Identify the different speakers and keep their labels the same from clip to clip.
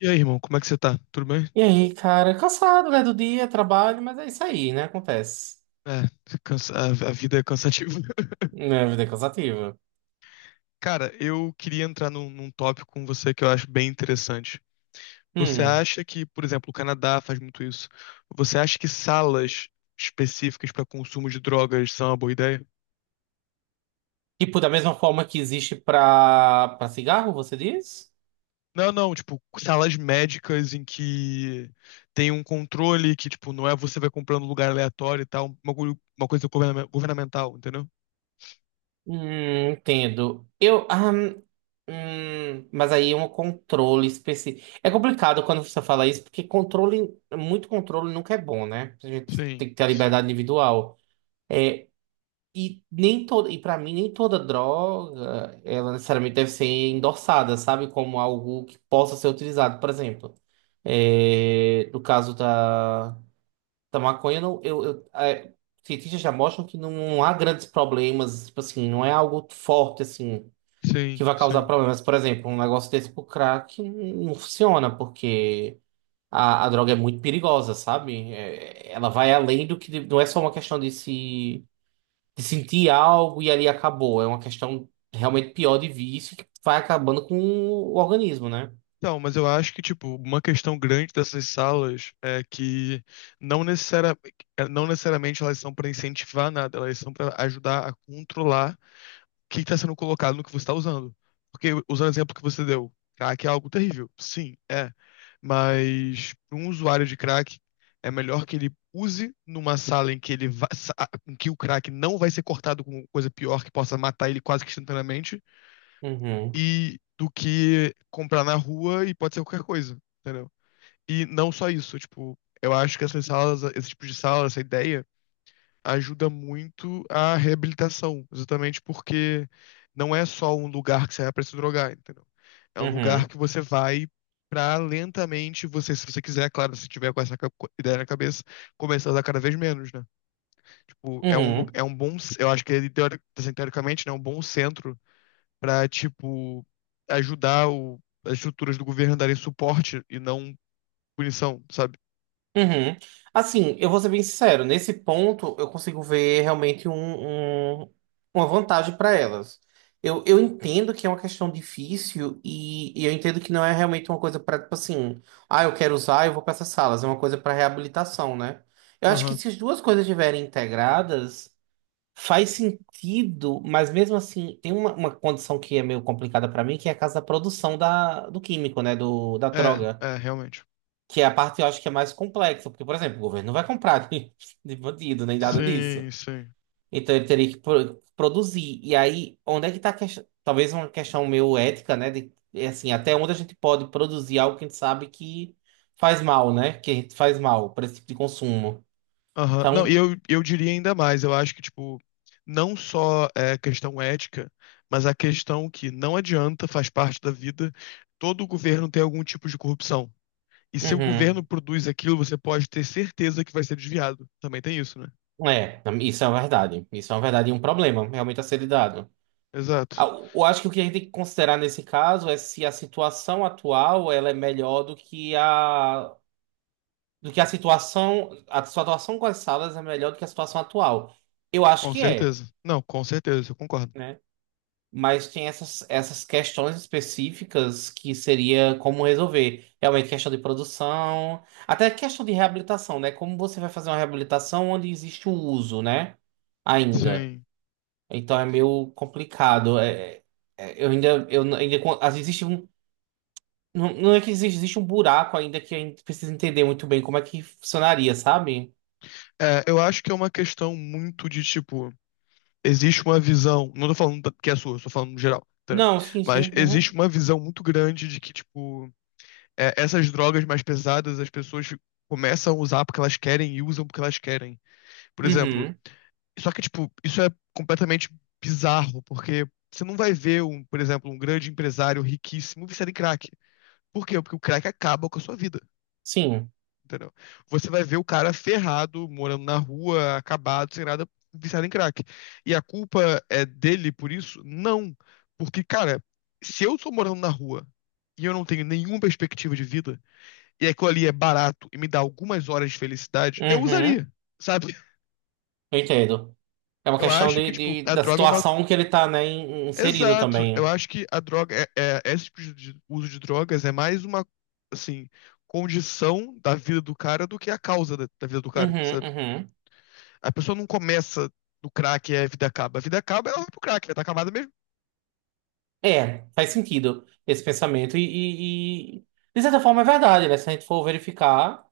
Speaker 1: E aí, irmão, como é que você tá? Tudo bem?
Speaker 2: E aí, cara, cansado, né, do dia, trabalho, mas é isso aí, né, acontece.
Speaker 1: É, a vida é cansativa.
Speaker 2: É, vida é cansativa.
Speaker 1: Cara, eu queria entrar num tópico com você que eu acho bem interessante. Você
Speaker 2: Hum.
Speaker 1: acha que, por exemplo, o Canadá faz muito isso? Você acha que salas específicas para consumo de drogas são uma boa ideia?
Speaker 2: Tipo, da mesma forma que existe pra cigarro, você diz?
Speaker 1: Não, não, tipo, salas médicas em que tem um controle que, tipo, não é você vai comprando lugar aleatório e tal, uma, uma coisa governamental, entendeu?
Speaker 2: Entendo. Mas aí é um controle específico. É complicado quando você fala isso, porque controle, muito controle nunca é bom, né? A gente
Speaker 1: Sim,
Speaker 2: tem que ter a
Speaker 1: sim,
Speaker 2: liberdade individual. É. E para mim nem toda droga, ela necessariamente deve ser endossada, sabe, como algo que possa ser utilizado, por exemplo. É, no caso da maconha, não, cientistas já mostram que não há grandes problemas, tipo assim, não é algo forte assim
Speaker 1: sim,
Speaker 2: que vai causar
Speaker 1: sim.
Speaker 2: problemas. Por exemplo, um negócio desse pro crack não funciona, porque a droga é muito perigosa, sabe? É, ela vai além do que não é só uma questão de se de sentir algo e ali acabou. É uma questão realmente pior de vício que vai acabando com o organismo, né?
Speaker 1: Então, mas eu acho que, tipo, uma questão grande dessas salas é que não necessari- é, não necessariamente elas são para incentivar nada, elas são para ajudar a controlar o que está sendo colocado no que você está usando. Porque, usando o exemplo que você deu, crack é algo terrível. Sim, é. Mas para um usuário de crack, é melhor que ele use numa sala em que em que o crack não vai ser cortado com coisa pior que possa matar ele quase que instantaneamente,
Speaker 2: Uhum,
Speaker 1: e do que comprar na rua e pode ser qualquer coisa, entendeu? E não só isso, tipo, eu acho que essas salas, esse tipo de sala, essa ideia, ajuda muito a reabilitação, exatamente porque não é só um lugar que você vai pra se drogar, entendeu? É um lugar
Speaker 2: uhum,
Speaker 1: que você vai pra lentamente você, se você quiser, claro, se tiver com essa ideia na cabeça, começar a usar cada vez menos, né? Tipo, é
Speaker 2: uhum,
Speaker 1: é um bom, eu acho que ele, assim, teoricamente, né, é um bom centro pra, tipo, ajudar as estruturas do governo a darem suporte e não punição, sabe?
Speaker 2: uhum. Assim, eu vou ser bem sincero, nesse ponto eu consigo ver realmente um- uma vantagem para elas. Eu entendo que é uma questão difícil e eu entendo que não é realmente uma coisa para, tipo assim, eu quero usar, eu vou para essas salas, é uma coisa para reabilitação, né? Eu acho que
Speaker 1: Aham.
Speaker 2: se as duas coisas estiverem integradas, faz sentido, mas mesmo assim, tem uma condição que é meio complicada pra mim, que é a casa da produção da, do químico, né? Do, da
Speaker 1: É,
Speaker 2: droga.
Speaker 1: é, realmente.
Speaker 2: Que é a parte eu acho que é mais complexa. Porque, por exemplo, o governo não vai comprar de bandido, nem nada
Speaker 1: Sim,
Speaker 2: disso.
Speaker 1: sim.
Speaker 2: Então ele teria que produzir. E aí, onde é que tá a questão? Talvez uma questão meio ética, né? É assim, até onde a gente pode produzir algo que a gente sabe que faz mal, né? Que a gente faz mal para esse tipo de consumo.
Speaker 1: Aham. Não, e
Speaker 2: Então,
Speaker 1: eu diria ainda mais, eu acho que, tipo, não só é a questão ética, mas a questão que não adianta, faz parte da vida, todo governo tem algum tipo de corrupção. E se o governo
Speaker 2: uhum.
Speaker 1: produz aquilo, você pode ter certeza que vai ser desviado. Também tem isso, né?
Speaker 2: É, isso é uma verdade. Isso é uma verdade e um problema, realmente a ser lidado. Ah,
Speaker 1: Exato.
Speaker 2: Eu acho que o que a gente tem que considerar nesse caso é se a situação atual ela é melhor do que a situação com as salas é melhor do que a situação atual. Eu acho
Speaker 1: Com
Speaker 2: que é,
Speaker 1: certeza. Não, com certeza, eu concordo.
Speaker 2: né? Mas tem essas questões específicas que seria como resolver. Realmente questão de produção, até questão de reabilitação, né? Como você vai fazer uma reabilitação onde existe o uso, né? Ainda.
Speaker 1: Sim.
Speaker 2: Então é meio complicado. É, eu ainda, às vezes existe um, não, não é que existe, um buraco ainda que a gente precisa entender muito bem como é que funcionaria, sabe?
Speaker 1: É, eu acho que é uma questão muito de tipo, existe uma visão, não tô falando da- que é sua, tô falando no geral, entendeu?
Speaker 2: Não, sim,
Speaker 1: Mas
Speaker 2: sim.
Speaker 1: existe
Speaker 2: Uhum.
Speaker 1: uma visão muito grande de que, tipo, é, essas drogas mais pesadas as pessoas começam a usar porque elas querem e usam porque elas querem. Por exemplo,
Speaker 2: Uhum.
Speaker 1: só que, tipo, isso é completamente bizarro, porque você não vai ver um, por exemplo, um grande empresário riquíssimo viciado em crack. Por quê? Porque o crack acaba com a sua vida.
Speaker 2: Sim.
Speaker 1: Entendeu? Você vai ver o cara ferrado, morando na rua, acabado, sem nada, viciado em crack. E a culpa é dele por isso? Não. Porque, cara, se eu tô morando na rua e eu não tenho nenhuma perspectiva de vida, e aquilo ali é barato e me dá algumas horas de felicidade, eu
Speaker 2: Uhum.
Speaker 1: usaria, sabe?
Speaker 2: Eu entendo. É uma
Speaker 1: Eu
Speaker 2: questão
Speaker 1: acho que, tipo, a
Speaker 2: da
Speaker 1: droga é uma.
Speaker 2: situação que ele tá, né, inserido
Speaker 1: Exato, eu
Speaker 2: também.
Speaker 1: acho que a droga, esse tipo de uso de drogas é mais uma, assim, condição da vida do cara do que a causa da, da vida do cara,
Speaker 2: Uhum,
Speaker 1: sabe?
Speaker 2: uhum.
Speaker 1: A pessoa não começa no crack e a vida acaba. A vida acaba, ela vai pro crack, ela tá acabada mesmo.
Speaker 2: É, faz sentido esse pensamento. De certa forma, é verdade, né? Se a gente for verificar.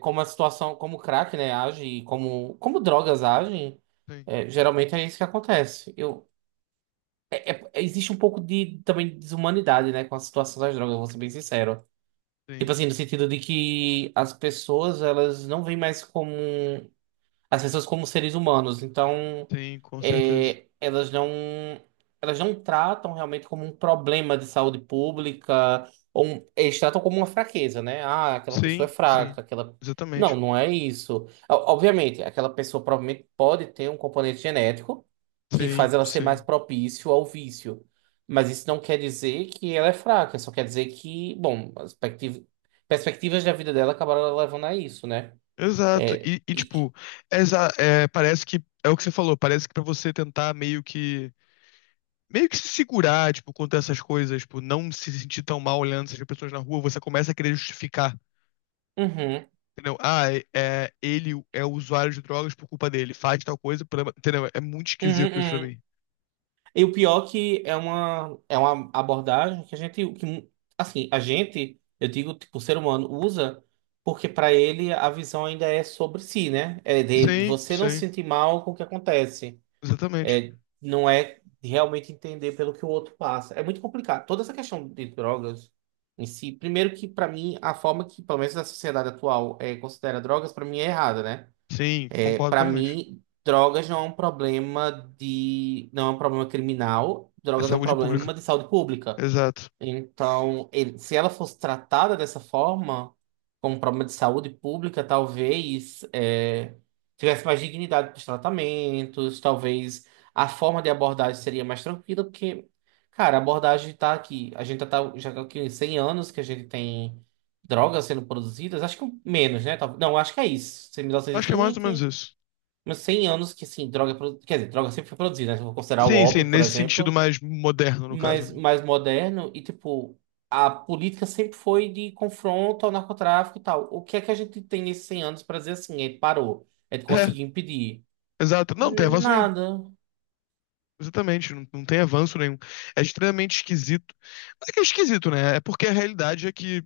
Speaker 2: Como a situação, como o crack, né, age e como drogas agem,
Speaker 1: Sim,
Speaker 2: é, geralmente é isso que acontece. Existe um pouco de também desumanidade, né, com a situação das drogas, vou ser bem sincero. Tipo
Speaker 1: sim,
Speaker 2: assim, no sentido de que as pessoas, elas não veem mais como. Um as pessoas como seres humanos. Então,
Speaker 1: sim, com certeza.
Speaker 2: é, elas não elas não tratam realmente como um problema de saúde pública, ou eles tratam como uma fraqueza, né? Ah, aquela pessoa é
Speaker 1: Sim, sim,
Speaker 2: fraca, aquela. Não,
Speaker 1: exatamente.
Speaker 2: não é isso. Obviamente, aquela pessoa provavelmente pode ter um componente genético que
Speaker 1: Sim,
Speaker 2: faz ela ser mais
Speaker 1: sim.
Speaker 2: propício ao vício. Mas isso não quer dizer que ela é fraca, só quer dizer que, bom, as perspectivas da vida dela acabaram levando a isso, né?
Speaker 1: Exato.
Speaker 2: É,
Speaker 1: E,
Speaker 2: e- e-
Speaker 1: tipo, é, parece que é o que você falou, parece que pra você tentar meio que se segurar, tipo, contra essas coisas, tipo, não se sentir tão mal olhando essas pessoas na rua, você começa a querer justificar,
Speaker 2: Uhum.
Speaker 1: entendeu? Ah, ele é usuário de drogas por culpa dele, faz tal coisa, entendeu? É muito
Speaker 2: Uhum,
Speaker 1: esquisito isso pra
Speaker 2: uhum.
Speaker 1: mim.
Speaker 2: E o pior que é uma abordagem que a gente, que, assim, a gente, eu digo, tipo, o ser humano usa porque para ele a visão ainda é sobre si, né? É de
Speaker 1: Sim,
Speaker 2: você não se
Speaker 1: sim.
Speaker 2: sentir mal com o que acontece.
Speaker 1: Exatamente.
Speaker 2: É, não é realmente entender pelo que o outro passa. É muito complicado. Toda essa questão de drogas em si, primeiro que para mim a forma que, pelo menos na sociedade atual, considera drogas, para mim é errada, né?
Speaker 1: Sim,
Speaker 2: É,
Speaker 1: concordo
Speaker 2: para
Speaker 1: plenamente.
Speaker 2: mim, drogas não é um problema não é um problema criminal,
Speaker 1: É
Speaker 2: drogas é um
Speaker 1: saúde pública.
Speaker 2: problema de saúde pública.
Speaker 1: Exato.
Speaker 2: Então, se ela fosse tratada dessa forma, como um problema de saúde pública, talvez tivesse mais dignidade para os tratamentos, talvez a forma de abordagem seria mais tranquila, porque, cara, a abordagem está aqui. A gente já tá aqui em 100 anos que a gente tem drogas sendo produzidas, acho que menos, né? Não, acho que é isso. mil novecentos e
Speaker 1: Acho que é mais ou menos
Speaker 2: vinte
Speaker 1: isso.
Speaker 2: mas 100 anos que, assim, droga... é produ- quer dizer, droga sempre foi produzida, né? Se eu for considerar o
Speaker 1: Sim, sim,
Speaker 2: OP, por
Speaker 1: nesse sentido
Speaker 2: exemplo,
Speaker 1: mais moderno, no caso,
Speaker 2: mas
Speaker 1: né?
Speaker 2: mais moderno. E, tipo, a política sempre foi de confronto ao narcotráfico e tal. O que é que a gente tem nesses 100 anos para dizer assim? Ele parou. Ele
Speaker 1: É,
Speaker 2: conseguiu impedir.
Speaker 1: exato. Não, não tem avanço nenhum.
Speaker 2: Nada.
Speaker 1: Exatamente, não, não tem avanço nenhum. É extremamente esquisito. Mas é que é esquisito, né? É porque a realidade é que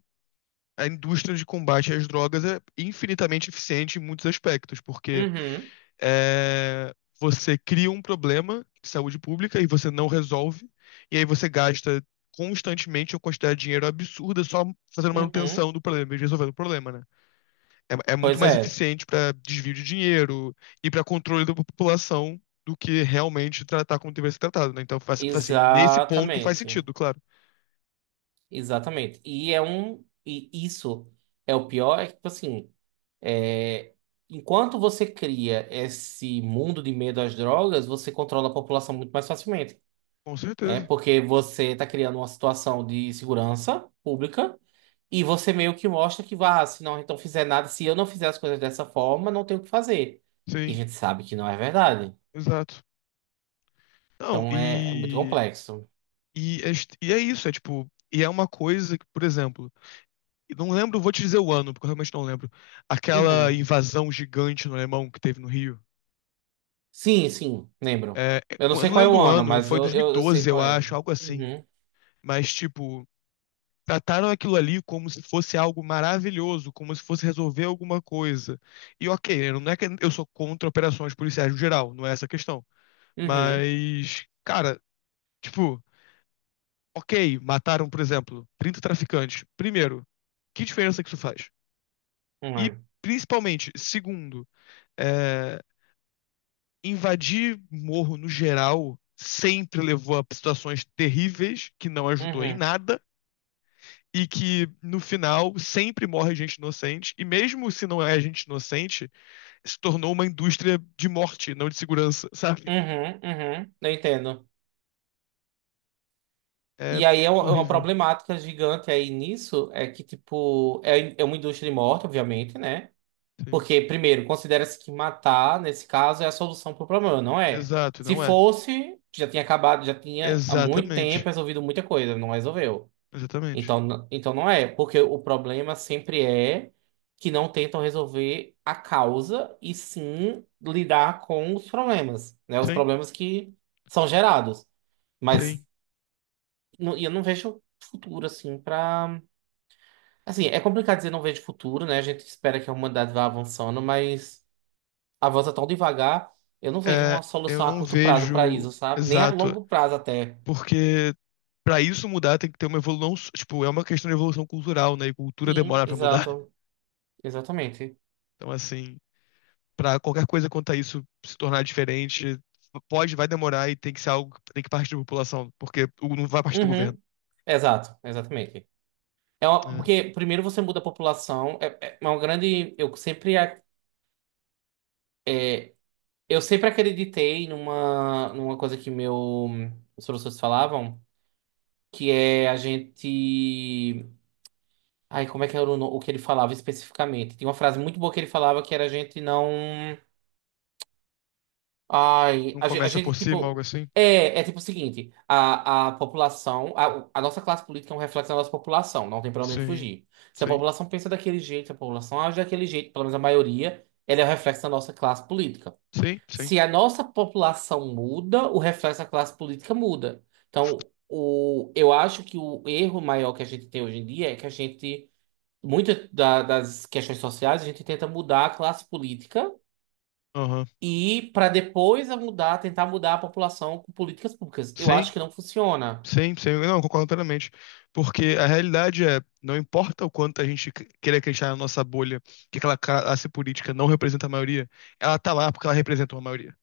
Speaker 1: a indústria de combate às drogas é infinitamente eficiente em muitos aspectos, porque
Speaker 2: Uhum,
Speaker 1: é, você cria um problema de saúde pública e você não resolve, e aí você gasta constantemente uma quantidade de dinheiro absurda só fazendo
Speaker 2: uhum.
Speaker 1: manutenção do problema e resolvendo o problema, né? É, é muito
Speaker 2: Pois
Speaker 1: mais
Speaker 2: é.
Speaker 1: eficiente para desvio de dinheiro e para controle da população do que realmente tratar como deveria ser tratado, né? Então, faz, assim, nesse ponto faz
Speaker 2: Exatamente.
Speaker 1: sentido, claro.
Speaker 2: Exatamente. E isso é o pior, é que, tipo assim. É, enquanto você cria esse mundo de medo às drogas, você controla a população muito mais facilmente,
Speaker 1: Com
Speaker 2: né?
Speaker 1: certeza.
Speaker 2: Porque você está criando uma situação de segurança pública e você meio que mostra que, vá se não então fizer nada, se eu não fizer as coisas dessa forma, não tenho o que fazer. E a
Speaker 1: Sim,
Speaker 2: gente sabe que não é verdade.
Speaker 1: exato. Não,
Speaker 2: Então é muito complexo.
Speaker 1: e é isso, é tipo, e é uma coisa que, por exemplo, e não lembro, vou te dizer o ano, porque eu realmente não lembro. Aquela
Speaker 2: Uhum.
Speaker 1: invasão gigante no alemão que teve no Rio.
Speaker 2: Sim, sim, lembro.
Speaker 1: É,
Speaker 2: Eu não
Speaker 1: eu
Speaker 2: sei
Speaker 1: não
Speaker 2: qual é
Speaker 1: lembro
Speaker 2: o
Speaker 1: o
Speaker 2: ano,
Speaker 1: ano,
Speaker 2: mas
Speaker 1: foi
Speaker 2: eu sei
Speaker 1: 2012, eu
Speaker 2: qual é.
Speaker 1: acho, algo assim.
Speaker 2: Uhum,
Speaker 1: Mas, tipo, trataram aquilo ali como se fosse algo maravilhoso, como se fosse resolver alguma coisa. E ok, né, não é que eu sou contra operações policiais no geral, não é essa a questão.
Speaker 2: uhum,
Speaker 1: Mas, cara, tipo, ok, mataram, por exemplo, 30 traficantes. Primeiro, que diferença que isso faz? E,
Speaker 2: uhum,
Speaker 1: principalmente, segundo, é, invadir morro no geral sempre levou a situações terríveis, que não ajudou em
Speaker 2: uhum,
Speaker 1: nada, e que no final sempre morre gente inocente, e mesmo se não é gente inocente, se tornou uma indústria de morte, não de segurança, sabe?
Speaker 2: uhum, uhum. Eu entendo.
Speaker 1: É
Speaker 2: E aí é uma
Speaker 1: horrível.
Speaker 2: problemática gigante aí nisso, é que, tipo, é uma indústria de morte, obviamente, né?
Speaker 1: Sim.
Speaker 2: Porque, primeiro, considera-se que matar, nesse caso, é a solução para o problema, não é?
Speaker 1: Exato,
Speaker 2: Se
Speaker 1: não é?
Speaker 2: fosse, já tinha acabado, já tinha há muito tempo
Speaker 1: Exatamente.
Speaker 2: resolvido muita coisa, não resolveu.
Speaker 1: Exatamente.
Speaker 2: Então, então não é, porque o problema sempre é que não tentam resolver a causa e sim lidar com os problemas, né? Os
Speaker 1: Sim,
Speaker 2: problemas que são gerados.
Speaker 1: sim.
Speaker 2: Mas e eu não vejo futuro, assim, pra. Assim, é complicado dizer não vejo futuro, né? A gente espera que a humanidade vá avançando, mas a volta tão devagar, eu não vejo
Speaker 1: É,
Speaker 2: uma
Speaker 1: eu
Speaker 2: solução a
Speaker 1: não
Speaker 2: curto prazo pra
Speaker 1: vejo
Speaker 2: isso, sabe? Nem a
Speaker 1: exato,
Speaker 2: longo prazo até.
Speaker 1: porque pra isso mudar, tem que ter uma evolução. Tipo, é uma questão de evolução cultural, né? E cultura
Speaker 2: Sim,
Speaker 1: demora pra mudar.
Speaker 2: exato. Exatamente.
Speaker 1: Então, assim, pra qualquer coisa quanto a isso se tornar diferente, pode, vai demorar e tem que ser algo que tem que partir da população, porque não vai partir do governo.
Speaker 2: Uhum. Exato, exatamente.
Speaker 1: Né?
Speaker 2: Porque primeiro você muda a população, é uma grande. É, eu sempre acreditei numa coisa que meu, os professores falavam, que é a gente. Ai, como é que era o, no- o que ele falava especificamente? Tinha uma frase muito boa que ele falava que era a gente não. Ai,
Speaker 1: Não
Speaker 2: a gente, a
Speaker 1: começa por
Speaker 2: gente
Speaker 1: cima, algo
Speaker 2: tipo.
Speaker 1: assim?
Speaker 2: É tipo o seguinte: a população. A nossa classe política é um reflexo da nossa população, não tem pra onde a gente
Speaker 1: Sim,
Speaker 2: fugir. Se a
Speaker 1: sim,
Speaker 2: população pensa daquele jeito, se a população age daquele jeito, pelo menos a maioria, ela é o reflexo da nossa classe política.
Speaker 1: sim, sim.
Speaker 2: Se a nossa população muda, o reflexo da classe política muda. Então, eu acho que o erro maior que a gente tem hoje em dia é que a gente. Muitas das questões sociais a gente tenta mudar a classe política
Speaker 1: Aham.
Speaker 2: e para depois a mudar, tentar mudar a população com políticas públicas. Eu
Speaker 1: Sim,
Speaker 2: acho que não funciona.
Speaker 1: sim, sim. Não, concordo totalmente. Porque a realidade é, não importa o quanto a gente queira acreditar na nossa bolha, que aquela classe política não representa a maioria, ela tá lá porque ela representa uma maioria.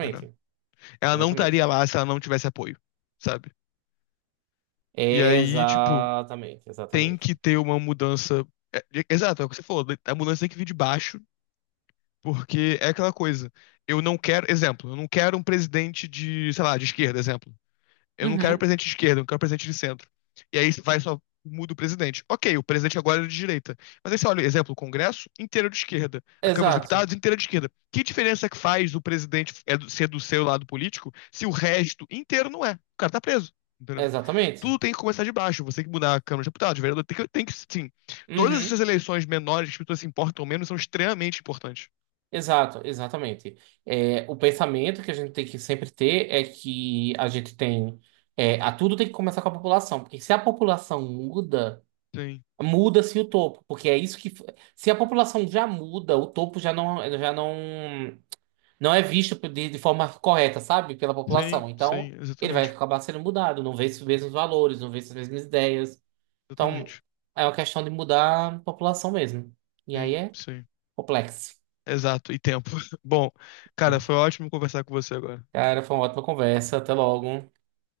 Speaker 1: Entendeu? Ela não
Speaker 2: Exatamente.
Speaker 1: estaria lá se ela não tivesse apoio, sabe? E aí, tipo,
Speaker 2: Exatamente.
Speaker 1: tem que
Speaker 2: Exatamente.
Speaker 1: ter uma mudança. Exato, é o que você falou, a mudança tem que vir de baixo, porque é aquela coisa. Eu não quero, exemplo, eu não quero um presidente de, sei lá, de esquerda, exemplo. Eu não quero
Speaker 2: Uhum.
Speaker 1: presidente de esquerda, eu não quero presidente de centro. E aí vai só muda o presidente. Ok, o presidente agora é de direita. Mas aí você olha, exemplo, o Congresso inteiro de esquerda, a Câmara dos
Speaker 2: Exato.
Speaker 1: Deputados inteira de esquerda. Que diferença é que faz o presidente é ser do seu lado político se o resto inteiro não é? O cara tá preso. Entendeu?
Speaker 2: Exatamente.
Speaker 1: Tudo tem que começar de baixo. Você tem que mudar a Câmara dos Deputados, o vereador. Tem que, sim. Todas essas
Speaker 2: Uhum.
Speaker 1: eleições menores que as pessoas se importam menos são extremamente importantes.
Speaker 2: Exato, exatamente. É, o pensamento que a gente tem que sempre ter é que a gente tem. É, a tudo tem que começar com a população, porque se a população muda.
Speaker 1: Sim,
Speaker 2: Muda-se o topo, porque é isso que. Se a população já muda, o topo já não, não é visto de forma correta, sabe? Pela
Speaker 1: sim,
Speaker 2: população. Então,
Speaker 1: sim,
Speaker 2: ele vai
Speaker 1: exatamente.
Speaker 2: acabar sendo mudado, não vê os mesmos valores, não vê as mesmas ideias. Então,
Speaker 1: Exatamente.
Speaker 2: é uma questão de mudar a população mesmo. E aí
Speaker 1: Sim,
Speaker 2: é
Speaker 1: sim.
Speaker 2: complexo.
Speaker 1: Exato, e tempo. Bom, cara, foi ótimo conversar com você agora.
Speaker 2: Cara, foi uma ótima conversa. Até logo.